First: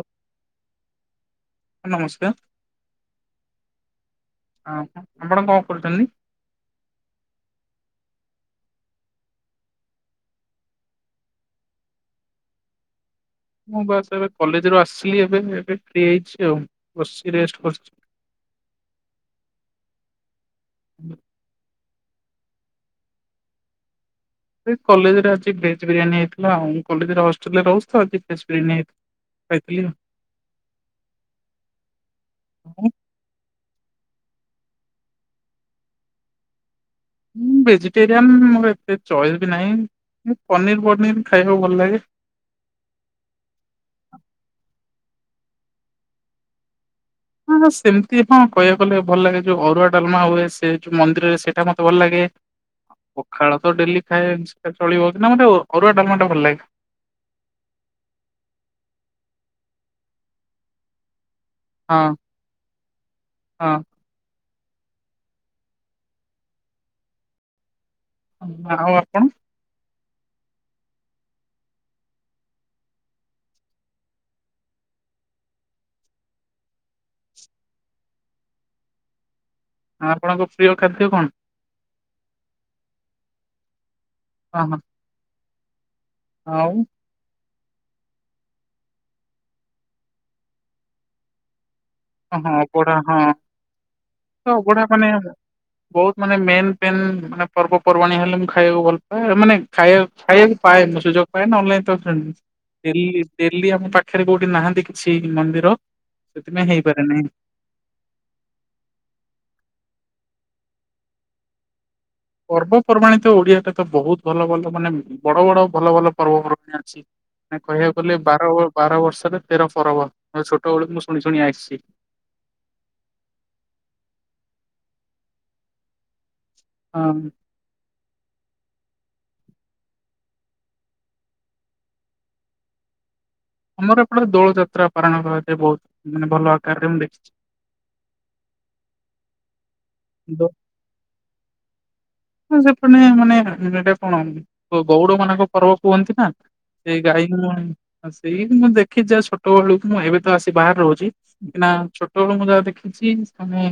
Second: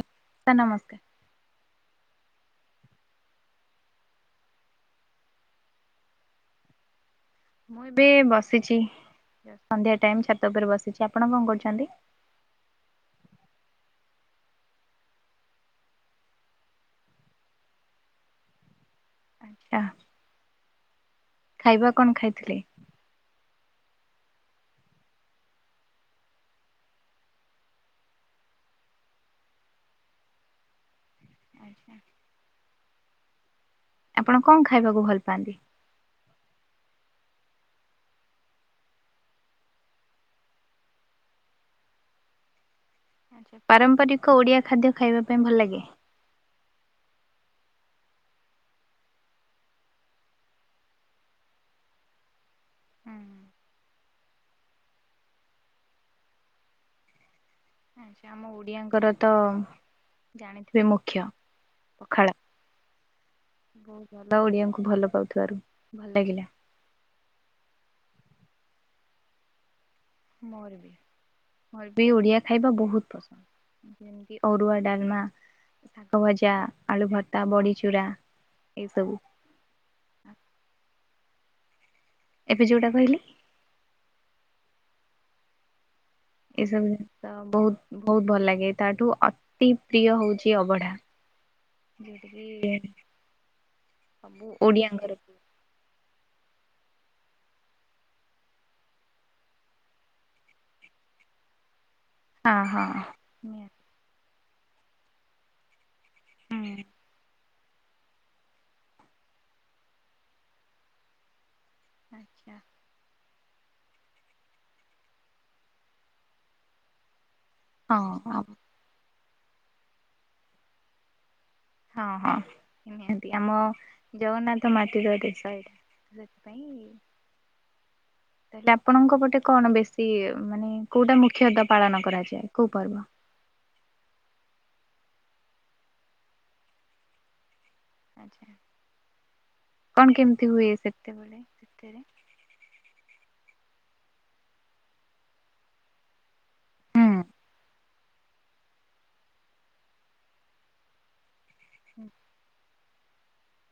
Sir ନମସ୍କାର। ନମସ୍କାର। ହଁ ଆପଣ କଣ କରୁଛନ୍ତି? ମୁଁ ଏବେ ବସିଛି ସନ୍ଧ୍ୟା ଟାଇମ୍ ଛାତ ଉପରେ ବସିଛି ଆପଣ କଣ କରୁଛନ୍ତି? ମୁଁ ବାସ୍ ଏବେ କଲେଜରୁୁ ଆସିଲି ଏବେ ଏବେ ଫ୍ରି ହେଇଛି ଆଉ ବସି ରେଷ୍ଟ କରିଛି। ଆଚ୍ଛା ଖାଇବା କଣଖାଇଥିଲେ? ସେ କଲେଜରେ ଅ ଭେଜ ବିରିୟାନୀ ହେଇଥିଲା ଆଉ କଲେଜରେ ହଷ୍ଟେଲ ରେ ରହୁଛି ତ ଭେଜ୍ ବିରିୟାନୀ ହେଇଥିଲା। ଖାଇଥିଲି। ଆଚ୍ଛା ହଁ ଆପଣ କଣ ଖାଇବାକୁ ଭଲ ପାଆନ୍ତି? ଁ ଭେଜିଟେରିଆନ୍ ମୋର ଏତେ ଚଏସ୍ ବି ନାହିଁ ପନିର ପନିର ଖାଇବାକୁ ଭଲ ଲାଗେ। ପାରମ୍ପରିକ ଓଡିଆ ଖାଦ୍ୟ ଖାଇବା ପାଇଁ ଭଲ ଲାଗେ। ହଁ ସେମିତି ହଁ କହିବାକୁ ଗଲେ ଭଲ ଲାଗେ ଯେଉଁ ଅରୁଆ ଡଲମା ହୁଏ ସେ ଯେଉଁ ମନ୍ଦିର ହୁଏ ସେଇଟା ମୋତେ ଭଲ ଲାଗେ। ପଖାଳ ତ ଡେଲି ଖାଏିା ଚଳିବ କି ନା ମୋ ଅରୁଆଡାଲମାଟା ଭଲ ଲାଗେ। ଆ ସେ ଆମ ଓଡିଆଙ୍କର ତ ଜାଣିଥିବେ ମୁଖ୍ୟ। ହଁ ପଖାଳ ହଁ ବହୁତ ଭଲ ଓଡ଼ିଆଙ୍କୁ ଭଲ ପାଉଥିବାରୁ ଭଲ ଲାଗିଲା। ହଁଁ ଆଉ ଆାପଣ? ମୋରବି ମୋରବି ଓଡ଼ିଆ ଖାଇବା ବହୁତ ପସନ୍ଦ। ଯେମିତି ଅରୁଆ ଡାଲମା ଶାଗ ଭଜା ଆଳୁ ଭତ୍ତା ବଡ଼ିଚୂୁରା ଏସବୁ। ଆ ଆପଣଙ୍କ ପ୍ରିୟ ଖାଦ୍ୟ କଣ? ଏବେ ଯେଉଁଟା କହିଲି। ହଁ ହଁ। ଆଉ ଏସବୁ ଜିନିଷ ତ ବହୁତ ବହୁତ ଭଲ ଲାଗେ ତାଠୁ ଅତି ପ୍ରିୟ ହଉଛି ଅବଢା। ଯୋଉଟା ହ କି ହଁ ଅ ବଢା ହଁ ତ ସବୁ ଅ ବଢା ମାନେ। ଓଡିଆଙ୍କର ପ୍ରିୟ। ବହୁତ ମାନେ ମେନ୍ ମେନ୍ ମାନେ ପର୍ବପର୍ବାଣୀ ହେଲେ ମୁଁ ଖାଇବାକୁ ଭଲ ପାଏ ମାନେ ଖାଇବା ଖାଇବାକୁ ପାଏ ମୁଁ ସୁଯୋଗ। ଅନଲାଇୀଲୀ ହଁ ହଁ ଆମ ପା ଡେଲି। ପାଖରେ କୋଉଠି ନାହାନ୍ତି କିଛି ମନ୍ଦିର ସେଥିପାଇଁ ହେଇ ନିହାତି ଆଚ୍ଛା ପର୍ବପର୍ବାଣୀ ତ ଓଡିଆରେ ତ ବହୁତ ଭଲ ଭଲ ମାନେ ବଡ ବଡ ଭଲ ଭଲ ପର୍ବପର୍ବାଣିୀ ଅଛି। କହିବାକୁ ଗଲେ ହଁ ବାର ବାର ବର୍ଷରେ ତେର ପରରବ ଛୋଟ ବେଳକୁ ମୁଁ ଶୁଣି ଶୁଣି ଆସିଛି। ହଁ ହଁ ନି ନିହାତି ଆମ ଜଗନ୍ନାଥ ମାଟିର ଦେଶ ଏଇଟା ସେଥିପାଇଁ ହଁ। ତାଲେ ଆପଣଙ୍କ ପଟେ କଣ ବେଶୀ ମାନେ କୋଉଟା ମୁଖ୍ୟତଃ ପାଳନ କରାଯାଏ କୋଉ ପର୍ବ? ଆମର ଏପଟେ ଦୋଳ ଯାତ୍ରା ପାାରଣ କରାଯଏ ବହୁତ ମାନେ ଭଲ ଆକାରରେ ମୁଁ ଦେଖିଛି। ଆ୍ଛା କଣ କେମିତି ହୁଏ ସେତେବେଳେ ସେତରେ ହଁ ସେପଟେ ମାନେ ଏଟା କଣ ଗଉଡ ମାନଙ୍କ ପର୍ବ କୁହନ୍ତି ନା। ସେଇ ହୁଁ ଗାଈ ମୁ ସେଇ ମୁଁ ଦେଖି ଯ ଛୋଟ ବେଳୁକୁ ମୁଁ ଏବେ ତ ଆସି ବାହାରେ ରହୁଛି। ନା ଛୋଟବେଳୁ ମୁଁ ଯାହା ଦେଖିଛି ପୁ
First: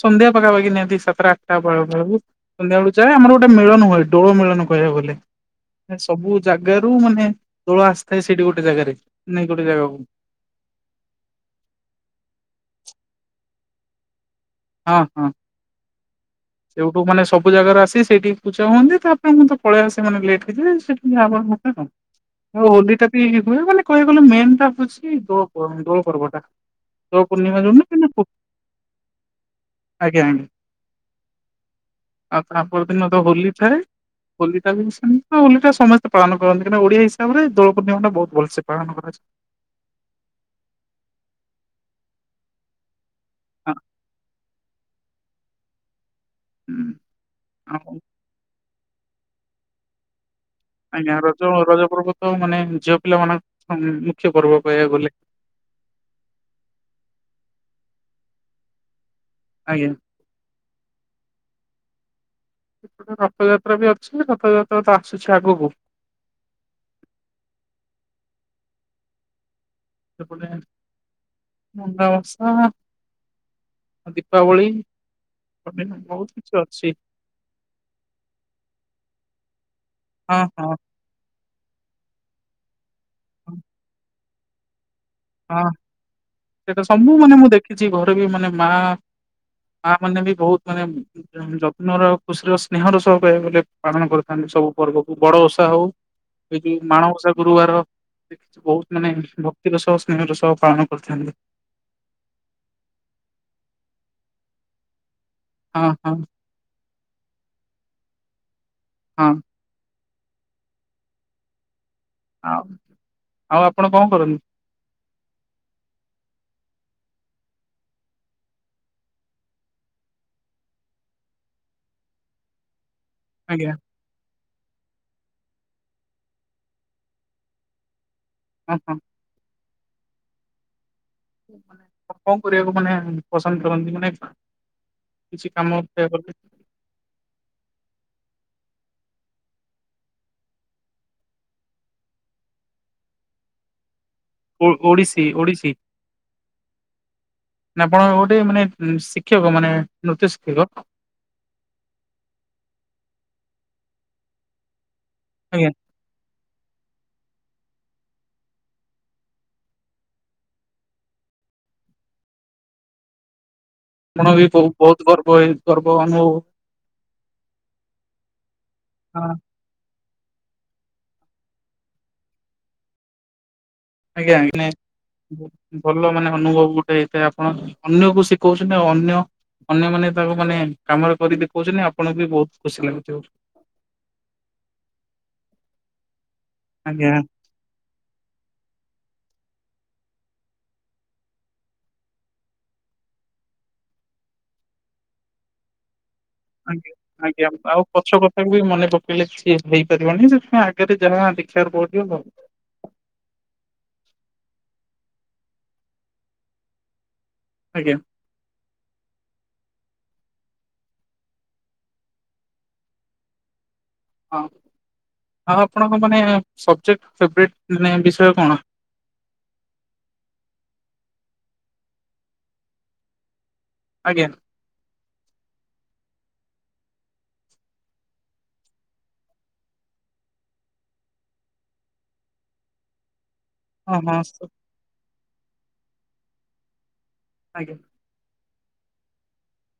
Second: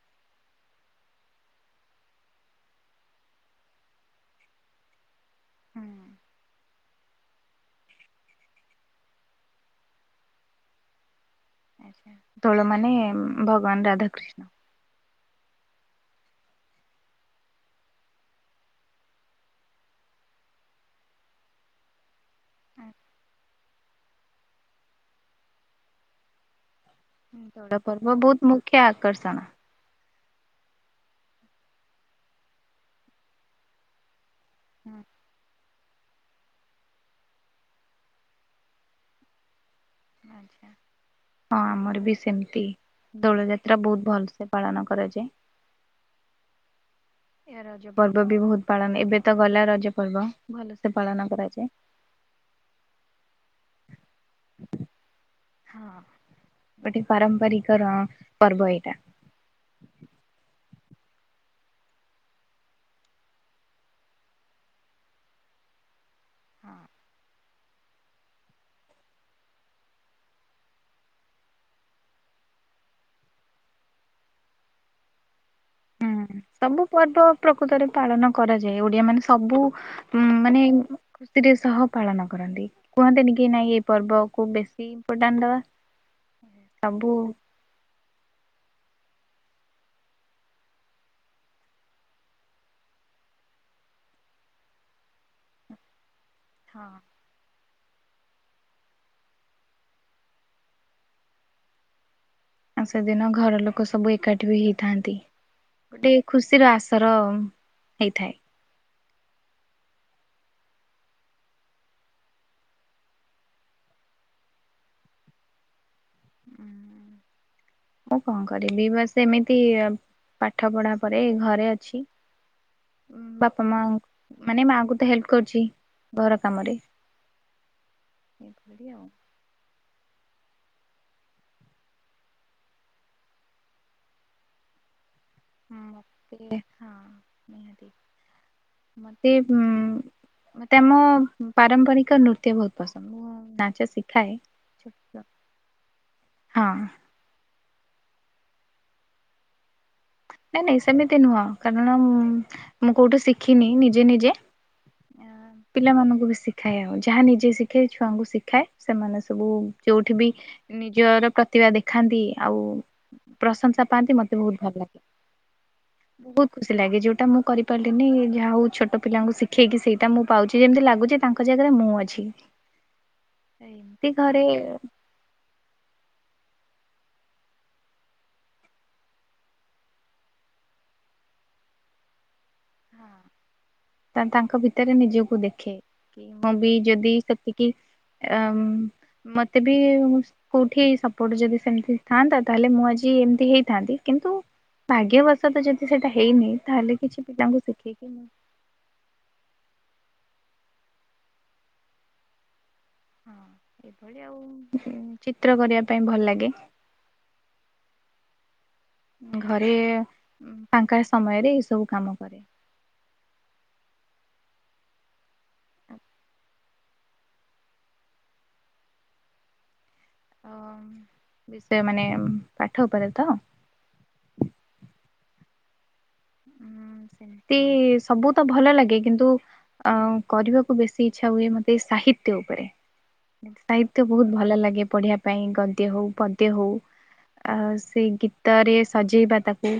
ସନ୍ଧ୍ୟା ପାଖାପାଖି ନିହାତି ସାତେଟା ଆଠେଟା ବେଳ ବେଳକୁ। ସନ୍ଧ୍ୟାବେଳୁ ଯାଏ ଆମର ଗୋଟେ ମିଳନୁଏ ଡୋ ମିଳନ କହିବା ଗଲେ। ହୁଁ ସବୁ ଜାଗାରୁ ମାନେ ଦୋଳ ଆସିଥାଏ ସେଇଠି ଗୋଟେ ଜାଗାରେ ନାଇ ଗୋଟେ ଜାଗାକୁ। ଆଚ୍ଛା। ତଳ ମାନେ ଭଗବାନ ରାଧାକୃଷ୍ଣ ହଁ ହଁ। ସେଇଠୁ ମାନେ ସବୁ ଜାଗାରୁ ଆସି ସେଇଠିକି ପୂା ହଅନ୍ତି ତାପରେ ମୁଁ ତେ ପଳେଇ ଆସ ମେ ଲେଟ୍ଇଯ ସେଠ ଯ [unintelligible] ଆ ହୋଲି ଟା ବି ହୁଏ ମାନେ କ ଗଲେ ମେନ୍ ଟା ହଉଛି ଦୋର୍ ଦୋଳ ପର୍ବଟା। ତ ପୂର୍ଣିମା ଜୁ କି କ୍ୟା ଅକ୍ରସଣ। ଆଜ୍ଞା ଆଜ୍ଞା ଆଉ ତାପ ଦିନ ତ ହୋଲି ଥାଏ। ହୋଲି ବି ହୋଲିଟା ସମସ୍ତ ସେ ପାଳନ କରନ୍ତିାହିକ ଓଆ ହିସାବରେ ଦୋଳ ପୂର୍ଣ୍ଣିମା ଟା ବହୁତ ଭଲସେ ପାଳନ କରାଯାଏ। ହଁ ଆମର ବି ସେମିତି। ହଁ ଦୋଳଯାତ୍ରା ବହୁତ ଭଲସେ ପାଳନ କରାଯାଏ। ହୁଁ। ଏ ରଜ ଆଉ ପର୍ବ ବି ବହୁତ ପାଳନ ଏବେ ତ ଗଲା ରଜ ପର୍ବ। ଭଲସେ ଆଜ୍ଞା ପାଳନ ରଜ କରାଯାଏ। ରଜ ପର୍ବ ତ ମାନେ ଝିଅ ପିଲା ମାନଙ୍କ ମୁଖ୍ୟ ପର୍ବ କହିବାକୁ ଗଲେ। ହଁ ଗୋଟେ ପାରମ୍ପରିକ ପର୍ବ ଏଇଟା। ଆଜ୍ଞା। ରଥଯାତ୍ରା ବି ଅଛି ରଥଯାତ୍ରା ତ ଆସୁଛି ଆଗକୁ। ହଁ। ସେପଟ ମୁଣ୍ଡ ମାସା ଦୀପାବଳି। ମାନେ ବହୁତ ହୁଁ କିଛି ସବୁ ଅଛି ପର୍ବ ପ୍ରକୃତରେ ପାଳନ କରାଯାଏ ଓଡିଆ ମାନେ ସବୁ ଉ ହଁ ମାନେ ହଁ କୃସିରେ ସହ ପାଳନ କରନ୍ତି। କୁହନ୍ତିନି କି ହଁ ନାହିଁ ଏହି ପର୍ବକୁ ବେଶୀ ଇମ୍ପୋର୍ଟାଣ୍ଟ ଦବା ହଁ ସେଟା ସବୁ ମାନେ ମୁଁ ଦେଖିଛି ଘରେ ବି ମାନେ ମା। ମାଁ ମାନେ ବି ବହୁତ ମାନେ ଯତ୍ନ ର ଖୁସିର ସ୍ନେହର ସହ ବ ପାଳନ କରିଥାନ୍ତି ସବୁ ପର୍ବକୁ ବଡ ଓଷା ହଉ। ଏଇ ଯୋଉ ମାଣବସା ଗୁରୁବାର ବହୁତ ମାନେ ଭକ୍ତିର ସହ ଦିନରୁ ସବ ପାଳନ କରିଥାନ୍ତି। ସେଦିନ ଘର ଲୋକ ସବୁ ଏକାଠି ବି ହେଇଥାନ୍ତି ହଁ ଗୋଟେ ହଁ ଖୁସି ସିର ଆସର ହେଇଥାଏ। ହଁ ଆଉ ଆଉ ଆପଣ କଣ କରନ୍ତି? [inaudible] ମୁଁ କଣ କରିବି ବାସ୍ ଏମିତି ପାଠ ପଢ଼ା ପଢି ଘରେ ଅଛି। ବାପା ଆଜ୍ଞା ମା ମାନେ ମାଆଙ୍କୁ ତ ହେଲ୍ପ କରୁଛି ଘର କାମରେ। ହ ଏଭଳି ହଁ ଆଉ। ମାନେ କଣ କରିବାକୁ ମାନେ ପସନ୍ଦ କରନ୍ତି ମାନେ କିଛି କାମ ମତେ ହଁ ନିହାତି ମତେ ଉଁ ମତେ ଆମ ପାରମ୍ପରିକ ନୃତ୍ୟ ବହୁତ ପସନ୍ଦ। ନାଚ ଶିଖାଏ। ଓ ଓଡ଼ିଶୀ ଓଡ଼ିଶୀ। ହଁ ନା ଆପଣ ଗୋଟେ ମାନେ ଶିକ୍ଷକ ମାନେ? ନୃତ୍ୟ ନାଇଁ ଶିକ୍ଷକ ନାଇଁ ସେମିତି ନୁହଁ କାରଣ ମୁଁ କୋଉଠୁ ଶିଖିନି ନିଜେ ନିଜେ। ଆଜ୍ଞା ପିଲାମାନଙ୍କୁ ବେଶୀ ଶିଖାଏ ଆଉ ଯାହା ନିଜେ ଶିଖେ ଛୁଆଙ୍କୁ ଶିଖାଏ ସେମାନେ ସବୁ ଯେଉଠି ବି ନିଜର ପ୍ରତିଭା ଦେଖାନ୍ତି ଆଉ ପ୍ରଶଂସା ପାଆନ୍ତି ଆପଣ ମତେ ବି ବହୁ ଭଲ ଲାଗେ। ବହୁତ ଗର୍ବ ଏଇ ଗର୍ବ ଅନୁଭବ ବହୁତ ଖୁସି ଲାଗେ ଯୋଉଟା ମୁଁ କରିପାରିଲିନି ଯାହା ହଉ ଛୋଟ ପିଲାଙ୍କୁ ହଁ। ଶିଖେଇକି ସେଇଟା ମୁଁ ପାଉଛି ଯେମତି ଲାଗୁଛି ତାଙ୍କ ଜାଗାରେ ମୁଁ ଅଛି। ଆଜ୍ଞା ଘରେ ନେ ହଁ ଭଲ ମାନେ ଅନୁଭବ ଗୋଟେ ହେଇଥାଏ ଆପଣ ଅନ୍ୟକୁ ଶିଖଉଛନ୍ତି ଆଉ ଅନ୍ୟ ଅନ୍ୟମାନେ ତାକୁ ମାନେ କାମରେ କରି ଦେଖଉଛନ୍ତି ଆପଣଙ୍କୁ ବି ବହୁତ ଖୁସି ଲାଗୁଥିବ। ତା ତାଙ୍କ ଭିତରେ ନିଜକୁ ଦେଖେ କି ମୁଁ ବି ଆଜ୍ଞା ଯଦି ସେତିକି ଆମ୍ ମତେ ବି କୋଉଠି ସପୋର୍ଟ ଯଦି ସେମିତି ଥାନ୍ତା ତାହେଲେ ମୁଁ ଆଜି ଏମିତି ହେଇଥାନ୍ତି କିନ୍ତୁ ଭାଗ୍ୟବଶ ତ ଯଦି ସେଇଟା ହେଇନି ଆଜ୍ଞା। ତାହେଲେ କିଛି ଆଜ୍ଞା ପିଲାଙ୍କୁ ଆଉ ଶିଖେଇକି ପଛ ମୁଁ କଥାକୁ ବି ମନେ ପକେଇଲେ କିଛି ହେଇପାରିବନି ସେଥିପାଇଁ ଆଗରେ ଯାହା ଦେଖିବାକୁ ପଡିବ। ହଁ ଚିତ୍ର କରିବା ପାଇଁ ଭଲ ଲାଗେ। ଆଜ୍ଞା। ଘରେ-ଏ-ଏ ଫାଙ୍କା ସମୟରେ ଏଇ ସବୁ କାମ କରେ। ହଁ ହଁ ଆପଣଙ୍କ ମାନେ ସବଜେକ୍ଟ ଫେବରେଟ୍ ମାନେ ବିଷୟ କଣ? ହଁ ସେ ମାନେ ପାଠ ଉପରେ ତ? ଆଜ୍ଞା। [inaudible] ତି-ଇ-ଇ-ଇ ସବୁ ତ ଭଲ ଲାଗେ କିନ୍ତୁ ଆ କରିବାକୁ ବେଶୀ ଇଚ୍ଛା ହୁଏ ମୋତେ ସାହିତ୍ୟ ଉପରେ। ହଁ ସାହିତ୍ୟ ହଁ ବହୁତ ଭଲ ଲାଗେ ପଢିବା ପାଇଁ ଗଦ୍ୟ ହଉ ପଦ୍ୟ ହଉ। ଆଉ ଆଜ୍ଞା ସେ ଗୀତରେ ସଜେଇବା ତାକୁ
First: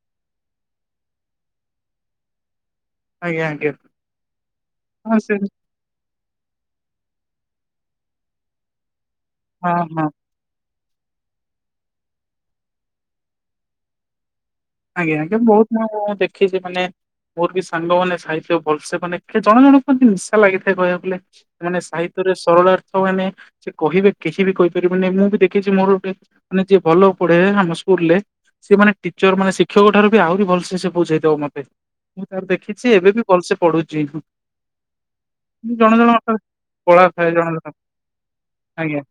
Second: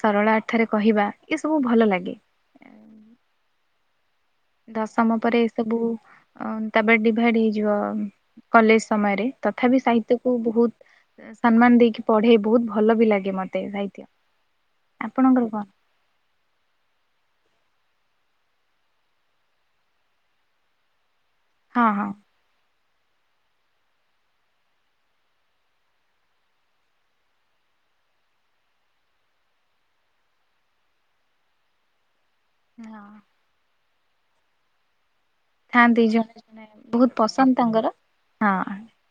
ସରଳା ଥରେ କହିବା ଏ ସବୁ ଭଲ ଲାଗେ। ଆଜ୍ଞା ଆଜ୍ଞା। ଦଶମ ହଁ ସେ ପରେ ଏସବୁ ଅ ତାପରେ ଡିଭାଇଡ଼୍ ହେଇଯିବ କଲେଜ ସମୟରେ। ହଁ ତଥାପି ହଁ ସାହିତ୍ୟକୁ ବହୁତ ସମ୍ମାନ ଦେଇକି ପଢେ ବହୁତ ଭଲ ବି ଲାଗେ ମତେ ସାହିତ୍ୟ। ଆଜ୍ଞା ଆଜ୍ଞା ଆପଣଙ୍କର କଣ ବହୁତ ମୁଁଁ ଦେଖିଛି ମାନେ ମୋର ବି ସାଙ୍ଗମାନେ ସାହିତ୍ୟ ଭଲସେ ମାନେ ଜଣ ଜଣ କୁହନ୍ତି ନିଶା ଲାଗିଥାଏ କହିବାକୁ ଗଲେ। ମାନେ ହଁ ହଁ ସାହିତ୍ୟରେ ସରଳାର୍ଥ ମାନେ ସେ କହିବେ କେହି ବି କହିପାରିବେନି ମୁଁ ବି ଦେଖିଛି ମୋର ଗୋଟେ ମାନେ ଯିଏ ଭଲ ପଢେ ଆମ ସ୍କୁଲ ରେ ସେ ମାନେ ଟିଚର ମାନେ ସି କ୍ଷକ ଠାରୁ ବି ଆହୁରି ଭଲସେ ସେ ବୁଝେଇଦବ ମତେ ମୁଁ ତାର ଦେଖିଛି ହଁ। ଏବେ ବି ଭଲସେ ପଢୁଛି। ଥାଆନ୍ତି ଜଣେ ଜଣେ କଳା ବହୁତ ଥାଏ ଜଣେ ପସନ୍ଦ ଜଣ ତାଙ୍କର ହଁ। ଆଜ୍ଞା।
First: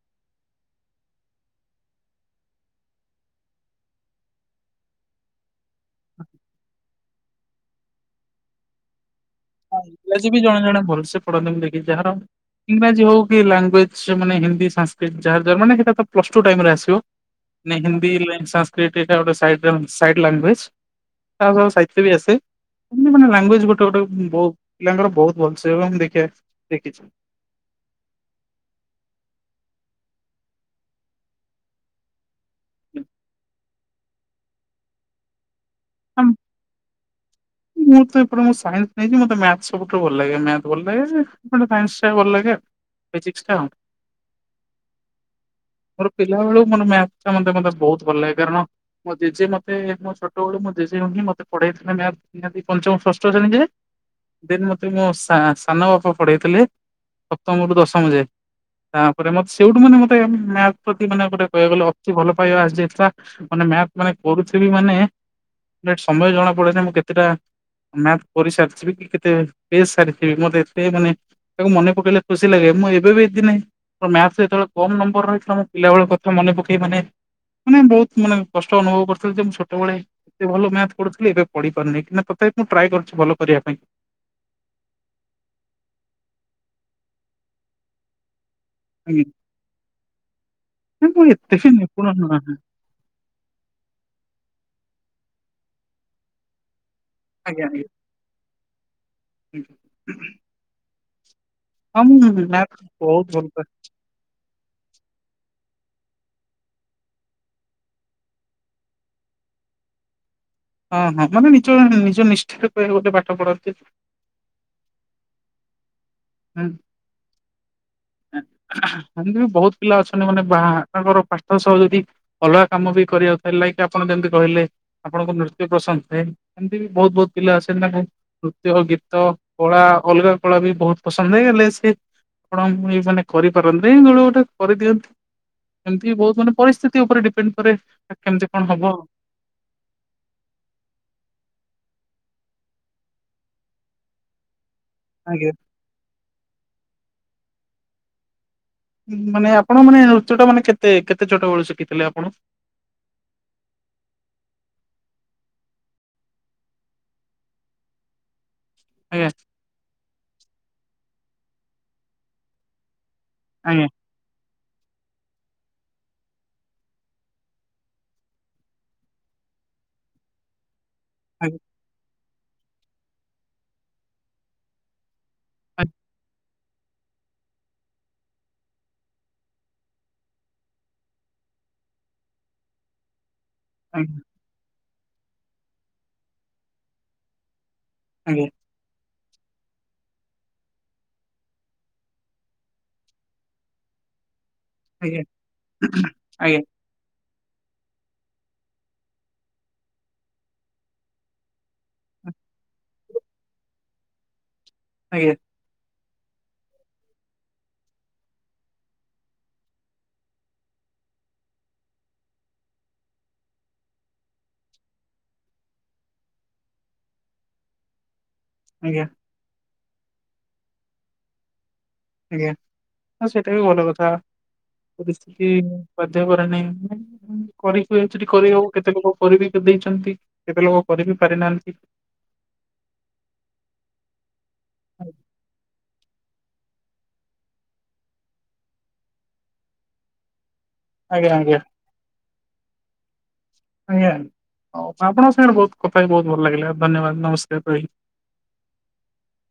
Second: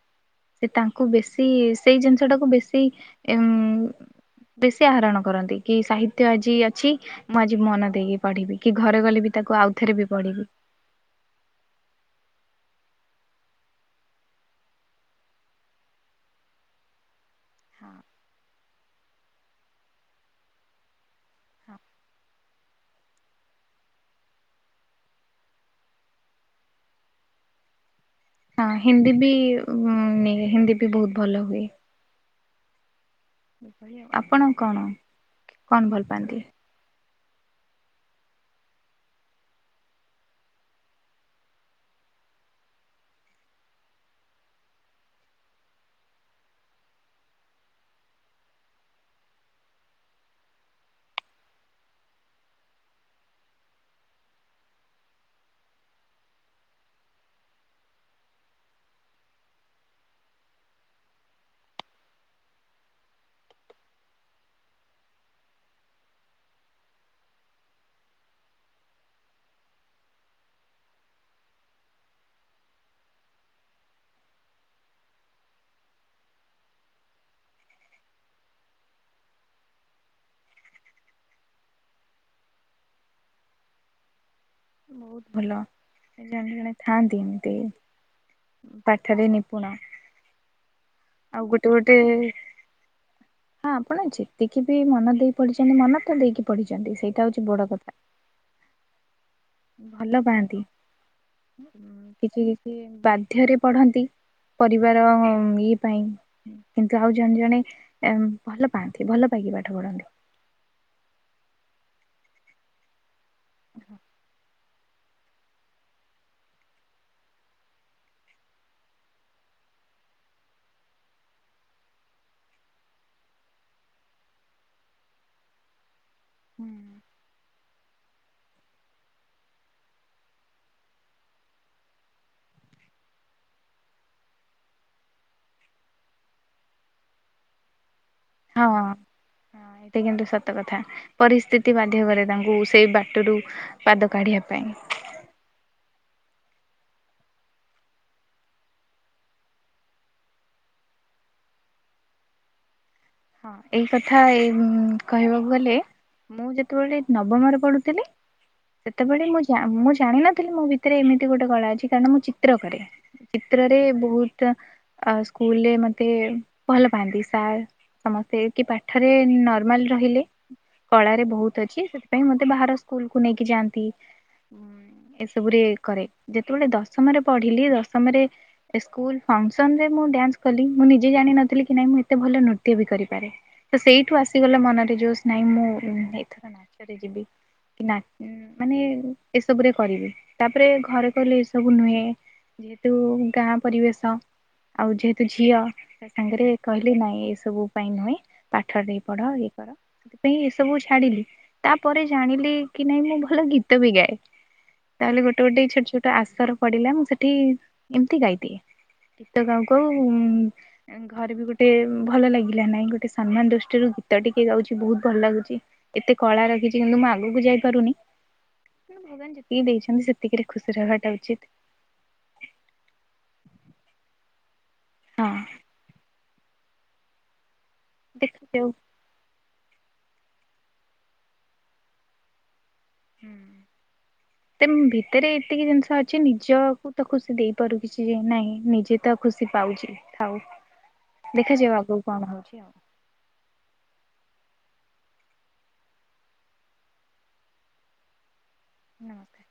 ସେ ତାଙ୍କୁ ବେଶୀ ସେଇ ଜିନିଷ ଟାକୁ ବେଶୀ ଇମ୍-ମ୍-ମ୍ ବେଶୀ ଆହରଣ କରନ୍ତି କି ସାହିତ୍ୟ ଆଜି ଅଛି ମୁଁ ଆଜି ମନ ଦେଇକି ପଢିବି କି ଘରେ ଗଲେ ବି ତାକୁ ଆଉଥରେ ଇଂରାଜୀ ବି ପଢିବି। ଜଣେ ଜଣେ ଭଲସେ ପଢନ୍ତି ଦେଖିଛି ଯାହାର ଇଂରାଜୀ ହଉ କି ଲାଙ୍ଗୁଏଜ ମାନେ ହିନ୍ଦୀ, ସାଂସ୍କରିଟ ଯାହାର ଯାହା ମାନେ ସେଇଟା ତ ପ୍ଲସ୍ ଟୁ ଟାଇମ ରେ ଆସିବ। ନାଇ ହିନ୍ଦୀ ନାଇ ସାଂସ୍କରିଟ୍ ଏଇଟା ଗୋଟେ ସାଇଟ ସାଇଡ୍ ଲାଙ୍ଗୁଏଜ। ତା ସହ ସାହିତ୍ୟ ବି ଆସେ ଏମିତି ମାନେ ଲାଙ୍ଗୁଏଜ ଗୋଟେ ଗୋଟେ ବହୁତ ପିଲାଙ୍କର ବହୁତ ଭଲ ସେ ହୁଏ ଦେଖିବା ଦେଖିଚି। ହଁ ହିନ୍ଦୀ ବି ହୁମ୍ ହିନ୍ଦୀ ବି ବହୁତ ଭଲ ହୁଏ। ଆପଣ କଣ କଣ ଭଲ ପାଆନ୍ତି? ମୁଁ ତ ଏପଟେ ମୁଁ ସାଇନ୍ସ ନେଇଛି ମୋତେ ମ୍ୟାଥ୍ ସବୁଠୁ ଭଲ ଲାଗେ ମ୍ୟାଥ୍ ଭଲ ଲାଗେ। ମତେ ସାଇନ୍ସ ଟା ଭଲ ଲାଗେ ଆଉ ଫିଜିକ୍ସ ଟା ଆଉ। ମୋର ପିଲାେବେଳୁ ମୋର ମ୍ୟାଥ୍ ଟା ମତେ ମତେ ବହୁତ ଭଲ ଲାଗେ କାରଣ ମୋ ଜେଜେ ମତେ ମୋ ଛୋଟବେଳୁ ମୋ ଜେଜେ ହିଁ ମତେ ପଢେଇଥିଲେ ମ୍ୟାଥ୍। ନିହାତି ପଞ୍ଚମ ଷଷ୍ଠ ଶ୍ରେଣୀ ଯାଏ। ଦେନ୍ ମୋତେ ମୋ ସାନ ବାପା ପଢ଼େଇଥିଲେ ସପ୍ତମରୁ ଦଶମ ଯାଏ। ତାପରେ ମତେ ସେଇଟୁ ମାନେ ମତେ ମ୍ୟାଥ ପ୍ରତି ଗୋଟେ ଅତି ଭଲପାଇବା ଆସିଯାଇଥିଲା। ମାନେ ମ୍ୟାଥ ମାନେ କରୁଥିବି ମାନେ ସମୟ ଜଣା ପଡେନି ମୁଁ କେ କେତେଟା ମ୍ୟାଥ କରି ସାରିଥିବି କି କେତେ ପେଜ ସାରିଥିବି ମତେ ଏତେ ମାନେ ତାକୁ ମନେ ପକେଇଲେ ଖୁସି ଲାଗେ ମୁଁ ଏବେ ବି ଏତଦିନେ ମୋର ମ୍ୟାଥ ରେ ଯେତେବେଳ କମ୍ ନମ୍ବର ରହିଥିଲା ମୁଁ ପିଲାବେଳ କଥା ମନେ ପକେଇ ମାନେ ମାନେ ବହୁତ ମାନେ କଷ୍ଟ ଅନୁଭବ କରୁଥିଲ ଯେ ମୁଁ ଛୋଟବେଳେ ଏତେ ଭଲ ମ୍ୟାଥ ପଢୁଥିଲି ଏବେ ପଢି କରିନେଇ ନା ତଥାପି ମୁଁ ଟ୍ରାଏ କରୁଚି ଭଲ କରିବା ପାଇଁ। ବୋହୁତ ଭଲ ଜଣେ ଜଣେ ଥାଆନ୍ତି ଏମିତି ଆଜ୍ଞା ପାଠରେ ନି ପୁଣ ନା, ମୁଁ ଆଉ ଏତେ ବି ଗୋଟେ ଗୋଟେ ନିପୁଣ ନୁହେଁ ଆଜ୍ଞା ହଁ ଆପଣ ଯେତିକି ବି ମନ ଦେଇ ପଢିଚନ୍ତି ମନ ତ ଦେଇକି ପଢିଚନ୍ତି ସେଇଟା ହଉଚି ବଡ ଆଜ୍ଞା। କଥା। ଆଜ୍ଞା। ଭଲ ପାଆନ୍ତି ହଁ ମୁଁ କିଛି ମ୍ୟାଥ କିଛି ବହୁତ ଭଲ ବାଧ୍ୟରେ ପାଏ। ପଢ଼ନ୍ତି। ପରିବାର ଇଏ ପାଇଁ କିନ୍ତୁ ଆଉ ଜଣେ ଜଣେ ଭଲ ପାଆନ୍ତି ଭଲ ପାଇକି ପାଠ ପଢନ୍ତି। ହଁ ହଁ ମାନେ ନିଜ ନିଜ ନିଷ୍ଠାରେ କହିବାକୁ ଗଲେ ପାଠ ପଢ଼ନ୍ତି। ହୁଁ। ଏମିତି ବି ବୋହୁତ ପିଲା ଅଛନ୍ତି ମାନେ ବାହାଙ୍କର ପାଠ ସହ ଯଦି ଅଲଗା କାମ ବି କରିବାକୁ ହେଲାକି ଆପଣ ଯେମତି କହିଲେ। ଆପଣଙ୍କ ନୃତ୍ୟ ପ୍ରସନ୍ଦ [unintelligible] ଏମିତି ବି ବହୁତ ବହୁତ ପିଲା ଆସେନି ତାଙ୍କୁ ନୃତ୍ୟ ଗୀତ କଳା ଅଲଗା କଳା ବି ବହୁତ ପସନ୍ଦ ହେଇଗଲେ ସେ ଆପଣ ମୁଁ ଏ ମାନେ କରିପାରନ୍ତି ଦେଳୁ ଗୋଟେ କରିଦିଅନ୍ତି। ଏମିତି ବୋହୁତ ମାନେ ପରିସ୍ଥିତି ଉପରେ ଡିପେଣ୍ଡ କରେ। କେମିତି କଣ ହଁ। ହବ ସେ କିନ୍ତୁ ସତ କଥା ପରିସ୍ଥିତି ବାଧ୍ୟ କରେ ତାଙ୍କୁ ସେଇ ବାଟରୁ ପାଦ କାଢିବା ପାଇଁ। ଆଜ୍ଞା। ମାନେ ଆପଣ ମାନେ ନୃତ୍ୟ ଟା ମାନେ କେତେ କେତେ ଛୋଟବେଳୁ ଶିକିଥିଲେ ଆପଣ? ହଁ ଏଇ କଥା କହିବାକୁ ଗଲେ ମୁଁ ଯେତେବେଳେ ନବମରେ ପଢୁଥିଲି ସେତେବେଳେ ଆଜ୍ଞା ମୁଁ ମୁଁ ଜାଣିନଥିଲି ମୋ ଭିତରେ ଏମିତି ଗୋଟେ କଳା ଅଛି କାରଣ ମୁଁ ଚିତ୍ର କରେ। ଚିତ୍ରରେ ଆଜ୍ଞା ବୋହୁତ ଅ ସ୍କୁଲରେ ମତେ ଭଲ ପାଆନ୍ତି ସାର୍। ସମସ୍ତେ କି ପାଠରେ ନର୍ମାଲ ରହିଲେ କଳାରେ ଆଜ୍ଞା। ବୋହୁତ ଅଛି। ପାଇଁ ମତେ ବାହାର ସ୍କୁଲ କୁ ନେଇକି ଯାଆନ୍ତି ଏସବୁ ରେ ଆଜ୍ଞା କରେ ଜେତ ଯେତେବେଳେ ଦଶମରେ ପଢ଼ିଲି ଦଶମରେ ସ୍କୁଲ ଫଂକ୍ସନ ରେ ମୁଁ ଡ୍ୟାନ୍ସ କଲି ମୁଁ ନିଜେ ଜାଣିିନଥିଲି କି ନାଇଁ ମୁଁ ଏତେ ଭଲ ନୁର୍ ତ୍ୟ କରିପାରେ ତ ସେଇଠୁ ଆଜ୍ଞା ଆସି [unintelligible] ଗଲେ ମନରେ ଜୋସ୍ ନାହିଁ ମୁଁ ଏଥର ନାଚରେ ଯିବି କି ନା ଆଜ୍ଞା ମାନେ ଏସବୁ ରେ କରିବି ତାପରେ ଘରେ କହିଲେ ଏସବୁ ନୁହେଁ ଯେହେତୁ ଗାଁ ପରିବେଶ ଆଉ ଆଜ୍ଞା ଯେହେତୁ ଝିଅ ତା ସାଙ୍ଗରେ ଆଜ୍ଞା କହିଲେ ନାଇଁ ଏ ସବୁ ପାଇଁ ନୁହେଁ ପାଠ ଟିକେ ପଢ ଇଏ କର ସେଥିପାଇଁ ଏ ସବୁ ଛାଡିଲି। ତାପରେ ଜାଣିଲି କି ନାଇଁ ମୁଁ ଭଲ ଗୀତ ବି ଗାଏ ତାହେଲେ ଗୋଟେ ଗୋଟେ ଛୋଟ ଛୋଟ ତ ଆଶର ପଡିଲା ମୁଁ ସେଠି ଏମତି ଗାଇଦିଏ। ଗୀତ ଗାଉ ଗାଉ ଘରେ ବି ଗୋଟେ ଭଲ ଲାଗିଲା ନାଇଁ ଗୋଟେ ସମ୍ମାନ ଦୃଷ୍ଟିରୁ ଗୀତ ଟି କେ ଗାଉଚି ବୋହୁତ ଭଲ ଲାଗୁଚି। ଏତେ କଳା ରଖିଚି କିନ୍ତୁ ମୁଁ ଆଗକୁ ଯାଇପାରୁନି। ଆଜ୍ଞା ଭଗବାନ ଯେତିକି ଦେଇଚନ୍ତି ସେତିକିରେ ଖୁସି ରହିବାଟା ଉଚିତ୍। ଆଜ୍ଞା ସେଇଟା ବି ଭଲ କଥା ପରିସ୍ଥିତି ଧ୍ୟ କରେନି କରିହୁଏ ଚେଟି ଦେଖାଯାଉ କେତେ ଲୋକ କରିବି ଦେଇଚନ୍ତି କେତେ ଲୋକ କରିିବି ପାରିନାହାନ୍ତି। ତେମ୍ ଭିତରେ ଏତିକି ଜିନିଷ ଅଛ ସେ ନିଜକୁ ତ ଖୁସି ଦେଇପାରୁ କିଛି ଯେ ନାଇଁ ନିଜେ ତ ଖୁସି ପାଉଛି ଥାଉ। ଆଜ୍ଞା ଆଜ୍ଞା ଦେଖାଯିବ ଆଗକୁ କଣ ହଉଛି ଆଉ। ଆଜ୍ଞା ଆପଣଙ୍କ ସାଙ୍ଗରେ ବହୁତ କଥା ହେଇ ବହୁତ ଭଲ ଲାଗିଲା ଧନ୍ୟବାଦ ନମସ୍କାର ରହି। ନମସ୍କାର।